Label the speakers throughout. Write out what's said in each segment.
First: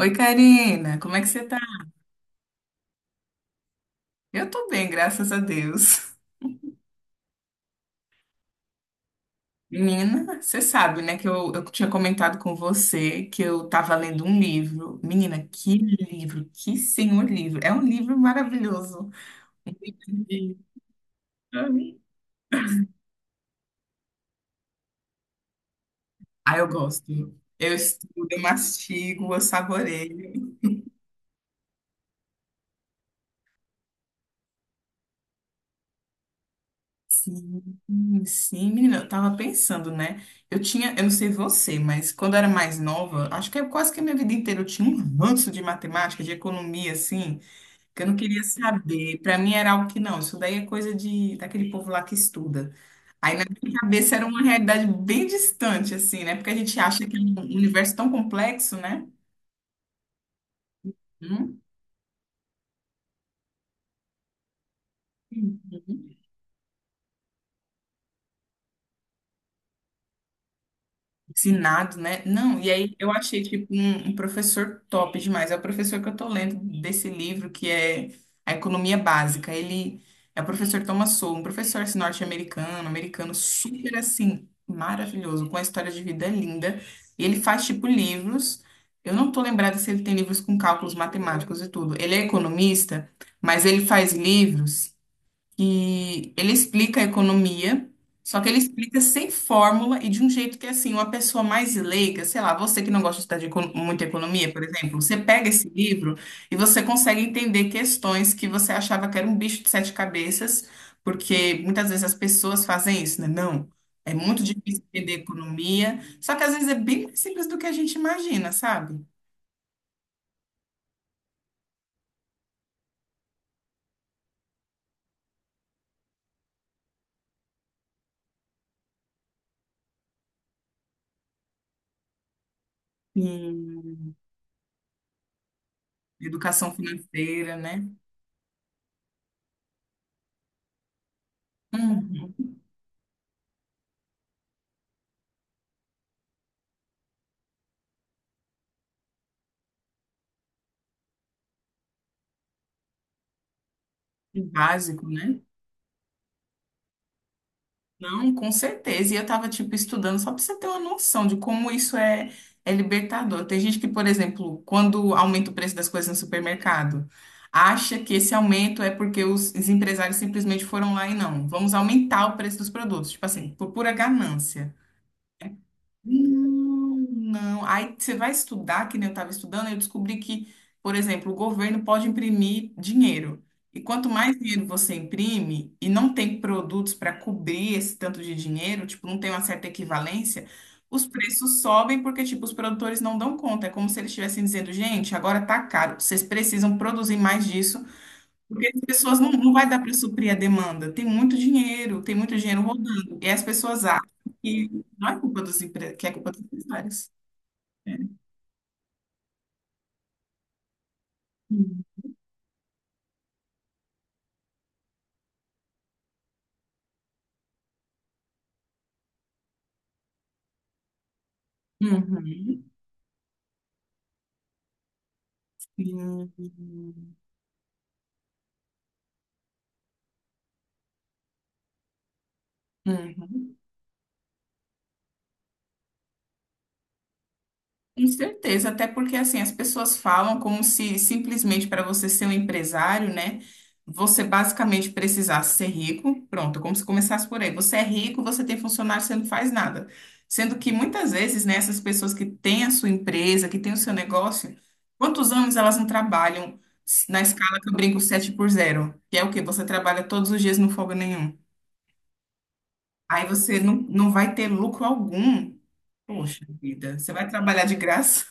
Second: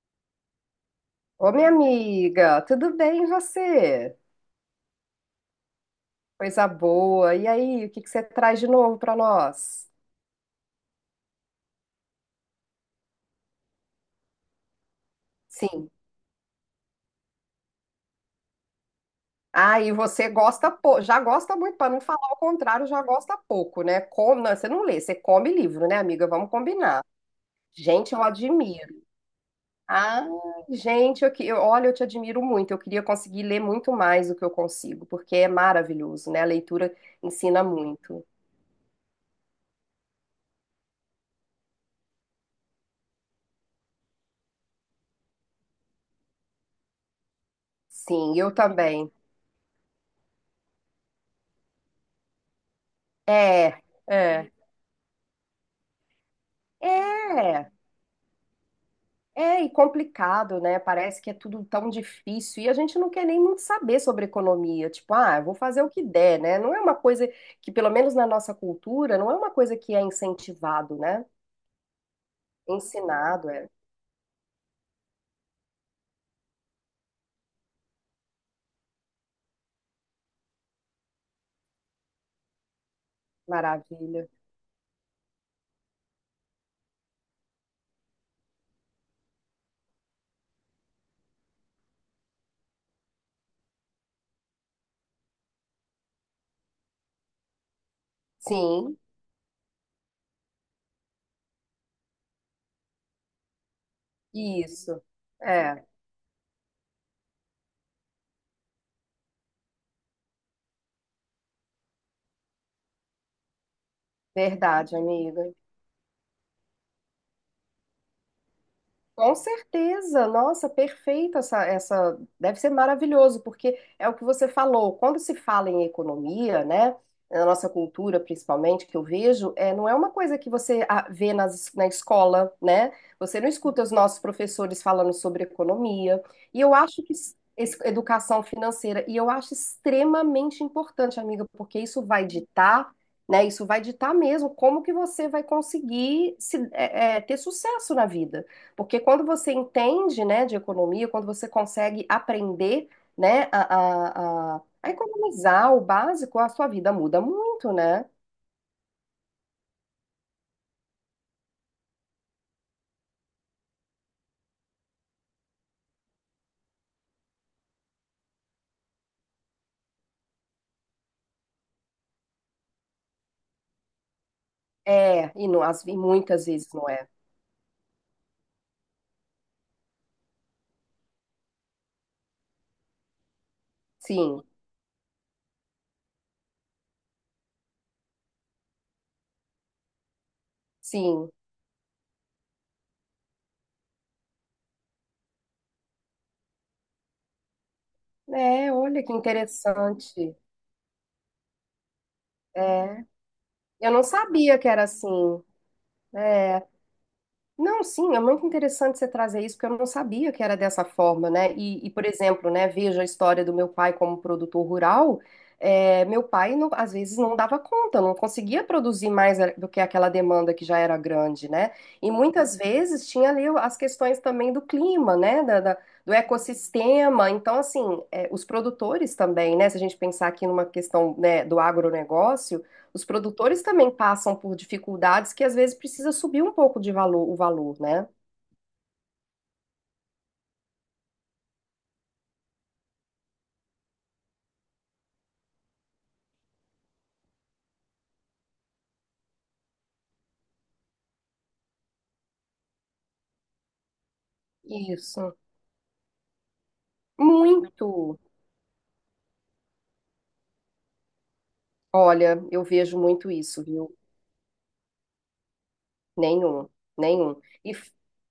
Speaker 1: Oi, Karina, como é que você
Speaker 2: Ô,
Speaker 1: tá?
Speaker 2: minha amiga, tudo bem e você?
Speaker 1: Eu tô bem, graças a Deus.
Speaker 2: Coisa boa. E aí, o que que você traz de novo para nós?
Speaker 1: Menina, você sabe, né, que eu tinha comentado com você que eu tava lendo um livro. Menina, que
Speaker 2: Sim.
Speaker 1: livro, que senhor livro. É um livro maravilhoso. Um
Speaker 2: Ah, e
Speaker 1: livro
Speaker 2: você
Speaker 1: de-
Speaker 2: gosta pouco, já gosta muito, para não falar o contrário, já gosta pouco, né? Com... Não, você não lê, você come livro, né, amiga? Vamos
Speaker 1: Ah, eu
Speaker 2: combinar.
Speaker 1: gosto. Eu
Speaker 2: Gente, eu
Speaker 1: estudo, eu
Speaker 2: admiro.
Speaker 1: mastigo, eu
Speaker 2: Ah,
Speaker 1: saboreio.
Speaker 2: gente, eu, te admiro muito. Eu queria conseguir ler muito mais do que eu consigo, porque é maravilhoso, né? A leitura ensina muito.
Speaker 1: Sim, menina, eu tava pensando, né? Eu não sei você, mas quando eu era mais nova, acho que é quase que a minha vida inteira eu tinha um ranço de matemática, de economia, assim. Que eu não
Speaker 2: Sim,
Speaker 1: queria
Speaker 2: eu também.
Speaker 1: saber. Para mim era algo que não, isso daí é coisa de daquele povo lá que estuda. Aí na
Speaker 2: É,
Speaker 1: minha cabeça era uma
Speaker 2: é.
Speaker 1: realidade bem distante, assim, né? Porque a gente acha que é um
Speaker 2: É.
Speaker 1: universo tão complexo, né?
Speaker 2: É, e complicado, né? Parece que é
Speaker 1: Hum?
Speaker 2: tudo tão difícil e a gente não quer nem muito saber sobre economia. Tipo, ah, eu vou fazer o que der, né? Não é uma coisa que, pelo menos na nossa cultura, não é uma coisa que é incentivado, né?
Speaker 1: Ensinado, né? Não, e aí eu achei,
Speaker 2: Ensinado,
Speaker 1: tipo,
Speaker 2: é.
Speaker 1: um professor top demais. É o professor que eu tô lendo desse livro, que é A Economia Básica. Ele é o professor Thomas Sowell, um professor assim, norte-americano, americano, super,
Speaker 2: Maravilha.
Speaker 1: assim, maravilhoso, com uma história de vida linda. E ele faz, tipo, livros... Eu não tô lembrada se ele tem livros com cálculos matemáticos e tudo. Ele é economista, mas ele faz livros que ele explica a economia, só que ele
Speaker 2: Sim,
Speaker 1: explica sem fórmula e de um jeito que, é assim, uma pessoa mais leiga, sei lá, você que não gosta de estudar de econo- muita economia, por exemplo,
Speaker 2: isso.
Speaker 1: você pega esse
Speaker 2: É,
Speaker 1: livro e você consegue entender questões que você achava que era um bicho de sete cabeças, porque muitas vezes as pessoas fazem isso, né? Não. É muito difícil
Speaker 2: verdade,
Speaker 1: entender
Speaker 2: amiga.
Speaker 1: economia, só que às vezes é bem mais simples do que a gente imagina, sabe?
Speaker 2: Com certeza, nossa, perfeito essa, deve ser maravilhoso, porque é o que você falou, quando se fala em economia, né, na nossa cultura principalmente, que eu vejo, é, não é uma coisa que você ah, vê na escola, né, você não escuta os
Speaker 1: Sim.
Speaker 2: nossos professores falando sobre economia, e
Speaker 1: Educação
Speaker 2: eu acho que
Speaker 1: financeira, né?
Speaker 2: educação financeira, e eu acho extremamente importante, amiga, porque isso vai
Speaker 1: Hum,
Speaker 2: ditar, né, isso vai ditar mesmo como que você vai conseguir se, é, é, ter sucesso na vida. Porque quando você entende, né, de economia, quando você consegue aprender, né, a
Speaker 1: básico, né?
Speaker 2: economizar o básico, a sua vida muda muito, né?
Speaker 1: Não, com certeza. E eu tava, tipo, estudando só pra você ter uma noção de como isso é, é libertador. Tem gente que, por exemplo, quando aumenta o preço das coisas no supermercado, acha que esse aumento é porque os empresários simplesmente foram lá e não, vamos aumentar o preço dos produtos. Tipo assim, por pura ganância.
Speaker 2: É, e, não, as, e muitas vezes não é.
Speaker 1: Não, aí você vai estudar, que nem eu estava estudando, eu descobri que, por exemplo, o governo pode imprimir dinheiro. E quanto mais
Speaker 2: Sim,
Speaker 1: dinheiro você imprime e não tem produtos para cobrir esse tanto de dinheiro, tipo, não tem uma certa equivalência, os
Speaker 2: sim.
Speaker 1: preços sobem porque, tipo, os produtores não dão conta. É como se eles estivessem dizendo, gente, agora tá caro, vocês precisam produzir mais disso porque
Speaker 2: É,
Speaker 1: as
Speaker 2: olha que
Speaker 1: pessoas não, não vai dar para suprir a
Speaker 2: interessante.
Speaker 1: demanda. Tem muito dinheiro
Speaker 2: É,
Speaker 1: rodando. E as pessoas
Speaker 2: eu
Speaker 1: acham
Speaker 2: não sabia que
Speaker 1: que
Speaker 2: era
Speaker 1: não
Speaker 2: assim.
Speaker 1: é culpa dos empre... que é culpa dos empresários.
Speaker 2: Não, sim, é muito interessante você trazer isso, porque eu não sabia que era dessa forma, né?
Speaker 1: Uhum.
Speaker 2: Por exemplo, né, veja a história do meu pai como produtor rural. É, meu pai, não- às vezes, não dava conta, não conseguia produzir mais a- do que aquela demanda que já era grande, né? E muitas vezes tinha ali as questões também do clima, né? Do
Speaker 1: Uhum.
Speaker 2: ecossistema. Então, assim, é, os produtores também, né? Se a gente pensar aqui numa questão, né, do agronegócio. Os
Speaker 1: Uhum.
Speaker 2: produtores também passam por dificuldades que às vezes precisa subir um pouco de valor, o valor,
Speaker 1: Com
Speaker 2: né?
Speaker 1: certeza, até porque assim, as pessoas falam como se simplesmente para você ser um empresário, né, você basicamente precisasse ser rico, pronto, como se começasse por aí. Você é rico, você tem funcionário, você não faz nada. Sendo que muitas vezes, né, essas pessoas que têm a sua empresa, que têm o seu negócio, quantos
Speaker 2: Isso.
Speaker 1: anos elas não trabalham na escala que eu brinco
Speaker 2: Muito.
Speaker 1: 7 por zero, que é o quê? Você trabalha todos os dias, não folga nenhum.
Speaker 2: Olha, eu vejo
Speaker 1: Aí
Speaker 2: muito
Speaker 1: você
Speaker 2: isso,
Speaker 1: não,
Speaker 2: viu?
Speaker 1: não vai ter lucro algum. Poxa
Speaker 2: Nenhum,
Speaker 1: vida, você vai
Speaker 2: nenhum.
Speaker 1: trabalhar
Speaker 2: E
Speaker 1: de graça?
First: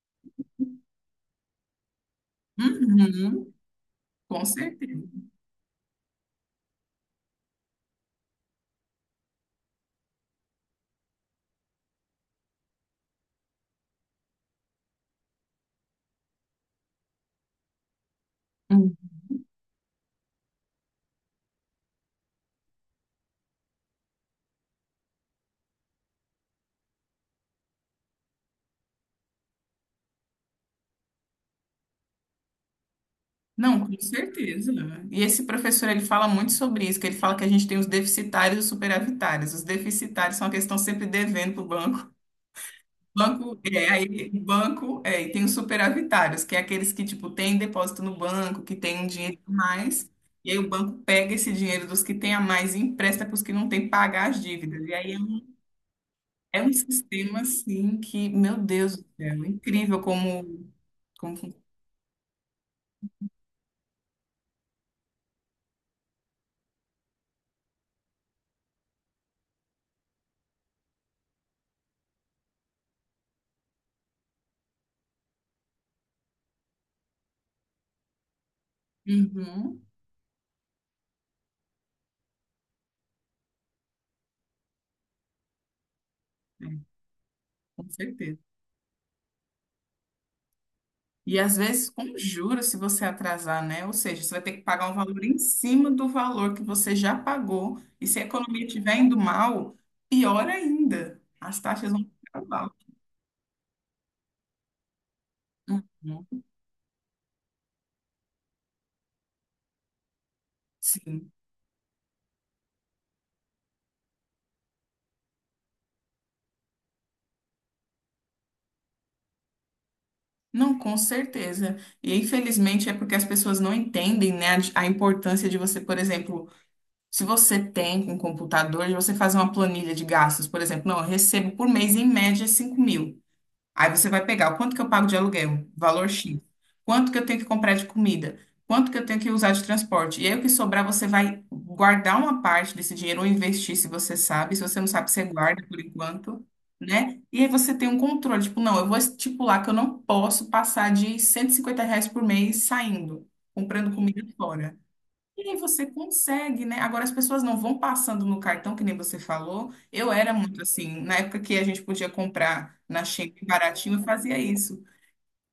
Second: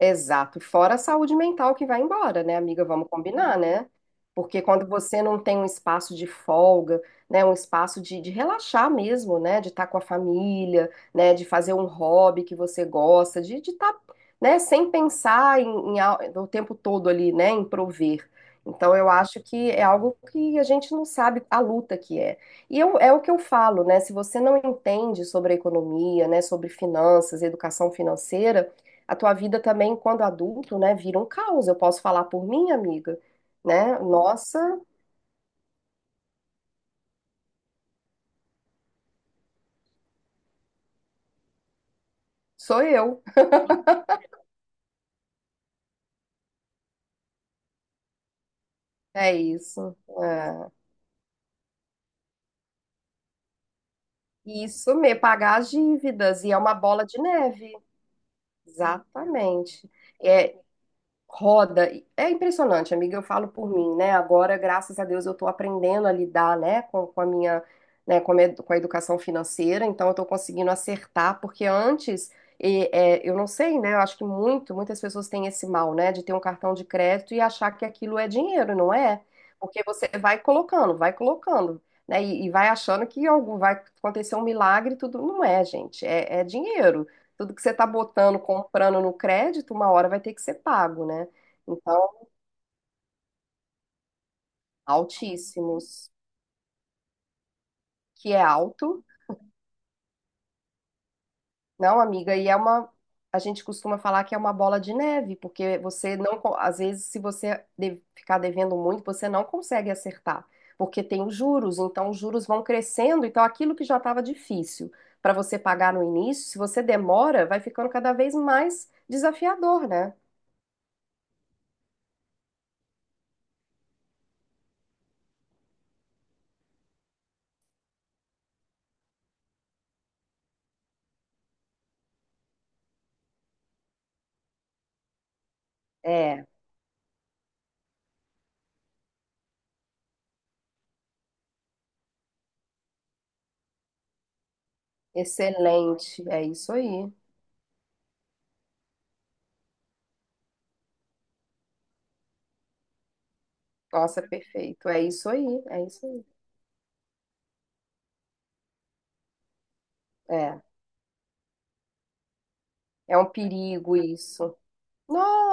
Speaker 2: exato, fora a saúde mental que vai embora, né, amiga? Vamos
Speaker 1: Uhum.
Speaker 2: combinar, né?
Speaker 1: Com
Speaker 2: Porque quando
Speaker 1: certeza.
Speaker 2: você não tem um espaço de folga, né, um espaço de relaxar mesmo, né, de estar com a família, né, de fazer um hobby que você gosta, de estar, né, sem pensar em, o tempo todo ali, né, em prover.
Speaker 1: Hum.
Speaker 2: Então, eu acho que é algo que a gente não sabe a luta que é. E eu, é o que eu falo, né? Se você não entende sobre a economia, né, sobre finanças, educação financeira, a tua vida também, quando adulto, né, vira um caos. Eu posso falar por mim, amiga,
Speaker 1: Não,
Speaker 2: né?
Speaker 1: com
Speaker 2: Nossa,
Speaker 1: certeza. E esse professor, ele fala muito sobre isso, que ele fala que a gente tem os deficitários e os superavitários. Os deficitários são aqueles que estão sempre devendo para o banco.
Speaker 2: sou eu.
Speaker 1: Banco, é, aí, banco, é, e tem os superavitários, que é aqueles que, tipo, têm depósito no banco, que têm um
Speaker 2: É
Speaker 1: dinheiro a
Speaker 2: isso.
Speaker 1: mais, e aí o
Speaker 2: É.
Speaker 1: banco pega esse dinheiro dos que têm a mais e empresta para os que não têm pagar as dívidas. E
Speaker 2: Isso
Speaker 1: aí
Speaker 2: mesmo, pagar as dívidas. E é
Speaker 1: é um
Speaker 2: uma bola de
Speaker 1: sistema,
Speaker 2: neve.
Speaker 1: assim, que, meu Deus do céu, é
Speaker 2: Exatamente.
Speaker 1: incrível
Speaker 2: É,
Speaker 1: como... como...
Speaker 2: roda. É impressionante, amiga, eu falo por mim, né? Agora, graças a Deus, eu tô aprendendo a lidar, né, com a minha, né, com a educação financeira, então eu tô conseguindo acertar, porque antes, e, é, eu não sei, né? Eu acho que muitas pessoas têm esse mal, né, de ter um cartão de crédito e achar que aquilo é dinheiro, não é?
Speaker 1: Uhum,
Speaker 2: Porque você vai colocando, vai colocando. Né, e vai achando que algo vai acontecer um milagre, e tudo não é, gente, é
Speaker 1: é,
Speaker 2: dinheiro tudo que você está
Speaker 1: com certeza.
Speaker 2: botando, comprando no crédito, uma hora vai ter que ser pago, né?
Speaker 1: E às vezes com
Speaker 2: Então,
Speaker 1: juros, se você atrasar, né? Ou seja, você vai ter que pagar um valor em cima do
Speaker 2: altíssimos,
Speaker 1: valor que você já pagou. E se a
Speaker 2: que é
Speaker 1: economia estiver
Speaker 2: alto.
Speaker 1: indo mal, pior ainda. As taxas vão
Speaker 2: Não, amiga,
Speaker 1: ficar
Speaker 2: e é
Speaker 1: mal.
Speaker 2: uma. A gente costuma falar que é uma bola de neve, porque você não.
Speaker 1: Uhum.
Speaker 2: Co- às vezes, se você de- ficar devendo muito, você não consegue acertar, porque tem
Speaker 1: Sim.
Speaker 2: os juros, então os juros vão crescendo, então aquilo que já estava difícil para você pagar no início, se você demora, vai ficando cada vez mais desafiador, né?
Speaker 1: Não, com certeza. E infelizmente é porque as pessoas não entendem, né, a importância de você, por exemplo, se você tem um computador, de você fazer uma planilha de gastos, por exemplo, não, eu recebo por mês em média 5.000. Aí você vai pegar o quanto que eu pago de aluguel, valor X,
Speaker 2: É,
Speaker 1: quanto que eu tenho que comprar de comida, quanto que eu tenho que usar de transporte. E aí o que sobrar, você vai guardar uma parte desse dinheiro ou investir, se você sabe. Se você não sabe, você guarda por
Speaker 2: excelente, é
Speaker 1: enquanto,
Speaker 2: isso aí.
Speaker 1: né? E aí você tem um controle, tipo, não, eu vou estipular que eu não posso passar de R$ 150 por mês saindo, comprando comida
Speaker 2: Nossa,
Speaker 1: fora.
Speaker 2: perfeito. É isso aí,
Speaker 1: E aí
Speaker 2: é
Speaker 1: você
Speaker 2: isso aí.
Speaker 1: consegue, né? Agora as pessoas não vão passando no cartão, que nem você falou. Eu era muito
Speaker 2: É,
Speaker 1: assim, na época que a gente podia comprar na
Speaker 2: é um
Speaker 1: Shein
Speaker 2: perigo
Speaker 1: baratinho, eu fazia
Speaker 2: isso.
Speaker 1: isso.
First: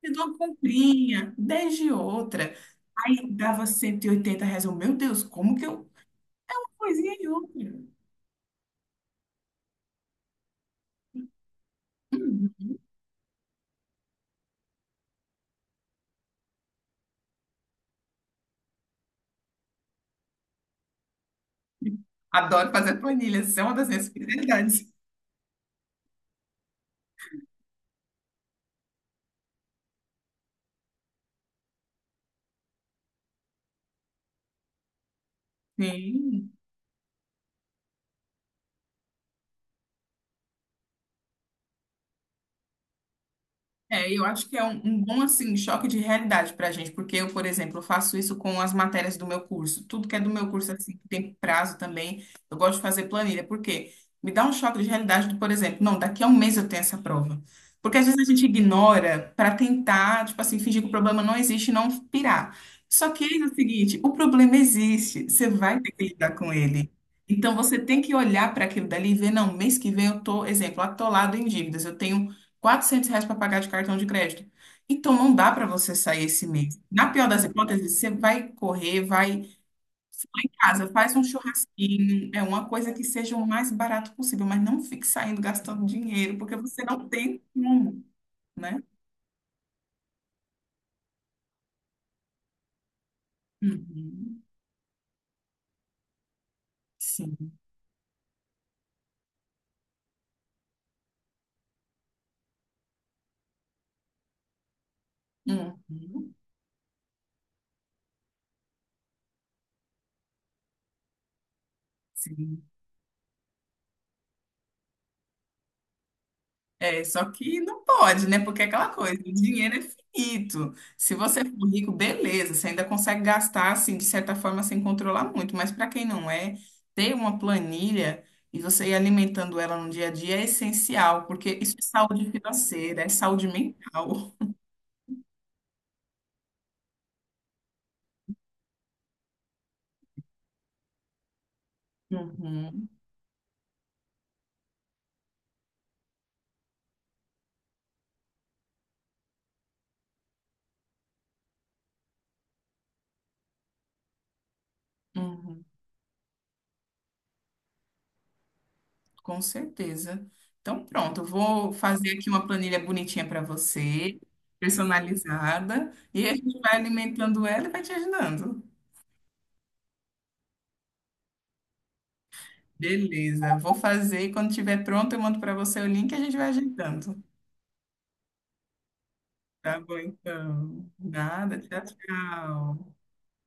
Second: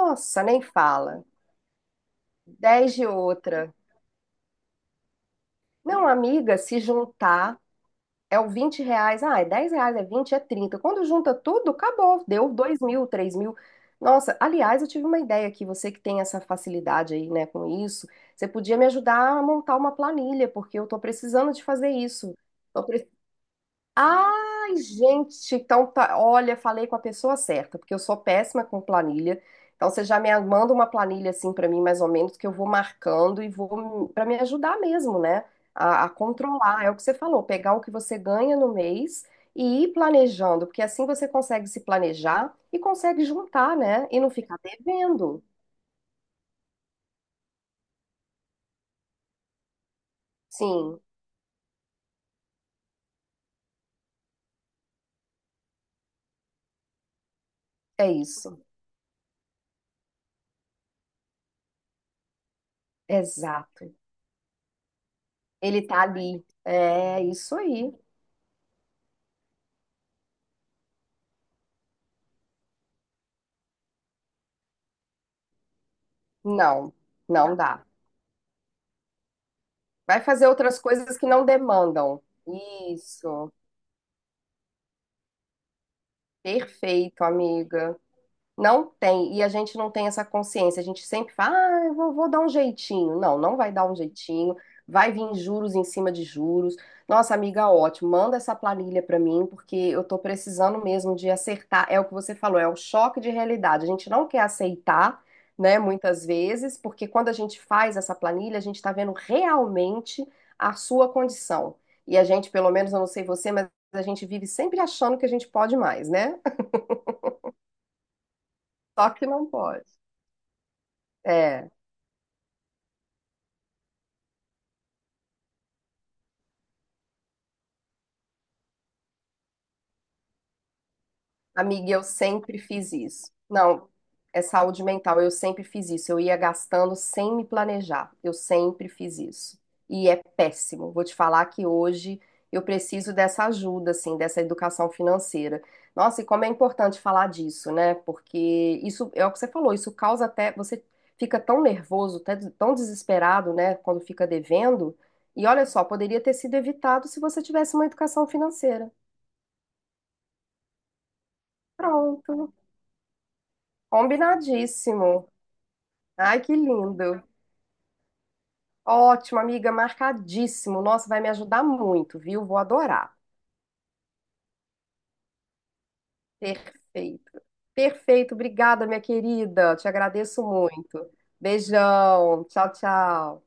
Speaker 1: Fiz uma
Speaker 2: nem fala.
Speaker 1: comprinha, 10 de outra.
Speaker 2: 10 de
Speaker 1: Aí dava
Speaker 2: outra.
Speaker 1: R$ 180. Eu, meu Deus, como que eu...
Speaker 2: Não, amiga,
Speaker 1: Uma
Speaker 2: se
Speaker 1: coisinha e
Speaker 2: juntar
Speaker 1: outra.
Speaker 2: é o 20 reais. Ah, é 10 reais, é 20 é 30. Quando junta tudo, acabou. Deu
Speaker 1: Uhum.
Speaker 2: 2.000, 3.000. Nossa, aliás, eu tive uma ideia aqui. Você que tem essa facilidade aí, né, com isso, você podia me ajudar a montar uma planilha, porque eu tô precisando de fazer isso.
Speaker 1: Adoro fazer planilhas, isso é uma das minhas
Speaker 2: Ai,
Speaker 1: prioridades.
Speaker 2: gente, então tá. Olha, falei com a pessoa certa, porque eu sou péssima com planilha. Então você já me manda uma planilha assim pra mim, mais ou menos, que eu vou marcando e vou para me ajudar mesmo, né? A
Speaker 1: Sim.
Speaker 2: controlar. É o que você falou, pegar o que você ganha no mês e ir planejando, porque assim você consegue se planejar e consegue juntar, né?
Speaker 1: É,
Speaker 2: E
Speaker 1: eu
Speaker 2: não
Speaker 1: acho que
Speaker 2: ficar
Speaker 1: é um bom
Speaker 2: devendo.
Speaker 1: assim choque de realidade para a gente, porque eu, por exemplo, faço isso com as matérias do meu curso. Tudo que é do meu curso assim
Speaker 2: Sim,
Speaker 1: que tem prazo também, eu gosto de fazer planilha, porque me dá um choque de realidade do, por exemplo, não, daqui a um mês eu tenho essa prova. Porque às
Speaker 2: é
Speaker 1: vezes a gente
Speaker 2: isso.
Speaker 1: ignora para tentar, tipo assim, fingir que o problema não existe e não pirar. Só que é o
Speaker 2: Exato.
Speaker 1: seguinte, o problema existe, você vai
Speaker 2: Ele
Speaker 1: ter
Speaker 2: tá
Speaker 1: que lidar
Speaker 2: ali.
Speaker 1: com ele.
Speaker 2: É
Speaker 1: Então
Speaker 2: isso
Speaker 1: você
Speaker 2: aí.
Speaker 1: tem que olhar para aquilo dali e ver, não, mês que vem eu tô, exemplo, atolado em dívidas, eu tenho R$ 400 para pagar de cartão de crédito. Então, não dá para você sair esse mês.
Speaker 2: Não,
Speaker 1: Na pior das
Speaker 2: não dá.
Speaker 1: hipóteses, você vai correr, vai.
Speaker 2: Vai
Speaker 1: Você vai
Speaker 2: fazer
Speaker 1: em
Speaker 2: outras
Speaker 1: casa, faz
Speaker 2: coisas
Speaker 1: um
Speaker 2: que não demandam.
Speaker 1: churrasquinho, é uma coisa que seja o
Speaker 2: Isso.
Speaker 1: mais barato possível, mas não fique saindo gastando dinheiro, porque você não
Speaker 2: Perfeito,
Speaker 1: tem
Speaker 2: amiga.
Speaker 1: como, né?
Speaker 2: Não tem, e a gente não tem essa consciência. A gente sempre fala, ah, vou dar um jeitinho. Não, não vai dar um
Speaker 1: Uhum,
Speaker 2: jeitinho. Vai vir juros em cima de juros. Nossa,
Speaker 1: sim.
Speaker 2: amiga, ótimo. Manda essa planilha para mim, porque eu tô precisando mesmo de acertar. É o que você falou, é o choque de realidade. A gente não quer aceitar, né, muitas
Speaker 1: Uhum,
Speaker 2: vezes, porque quando a gente faz essa planilha, a gente está vendo realmente a sua condição. E a gente,
Speaker 1: sim.
Speaker 2: pelo menos, eu não sei você, mas a gente vive sempre achando que a gente pode mais, né?
Speaker 1: É, só que não pode, né? Porque é aquela
Speaker 2: Só
Speaker 1: coisa,
Speaker 2: que
Speaker 1: o
Speaker 2: não
Speaker 1: dinheiro é
Speaker 2: pode.
Speaker 1: finito. Se você for
Speaker 2: É.
Speaker 1: rico, beleza, você ainda consegue gastar, assim, de certa forma, sem controlar muito. Mas para quem não é, ter uma planilha e você ir alimentando ela no dia a dia é essencial, porque isso é
Speaker 2: Amiga, eu
Speaker 1: saúde
Speaker 2: sempre fiz
Speaker 1: financeira, é
Speaker 2: isso.
Speaker 1: saúde
Speaker 2: Não,
Speaker 1: mental.
Speaker 2: é saúde mental. Eu sempre fiz isso. Eu ia gastando sem me planejar. Eu sempre fiz isso. E é péssimo. Vou te falar que hoje eu
Speaker 1: Uhum,
Speaker 2: preciso dessa ajuda, assim, dessa educação financeira. Nossa, e como é importante falar disso, né? Porque isso é o que você falou, isso causa até. Você fica tão nervoso, até tão desesperado, né, quando fica devendo. E
Speaker 1: uhum,
Speaker 2: olha só, poderia ter sido evitado se você tivesse uma educação financeira.
Speaker 1: com certeza. Então, pronto, eu vou fazer aqui uma
Speaker 2: Pronto.
Speaker 1: planilha bonitinha para você,
Speaker 2: Combinadíssimo.
Speaker 1: personalizada, e a
Speaker 2: Ai, que
Speaker 1: gente vai
Speaker 2: lindo.
Speaker 1: alimentando ela e vai te ajudando.
Speaker 2: Ótimo, amiga, marcadíssimo. Nossa, vai me ajudar muito, viu? Vou adorar.
Speaker 1: Beleza, vou fazer e quando estiver pronto eu mando para você o link e a gente vai ajeitando.
Speaker 2: Perfeito. Perfeito, obrigada, minha querida.
Speaker 1: Tá
Speaker 2: Te
Speaker 1: bom,
Speaker 2: agradeço
Speaker 1: então.
Speaker 2: muito.
Speaker 1: Nada, tchau,
Speaker 2: Beijão. Tchau,
Speaker 1: tchau.
Speaker 2: tchau.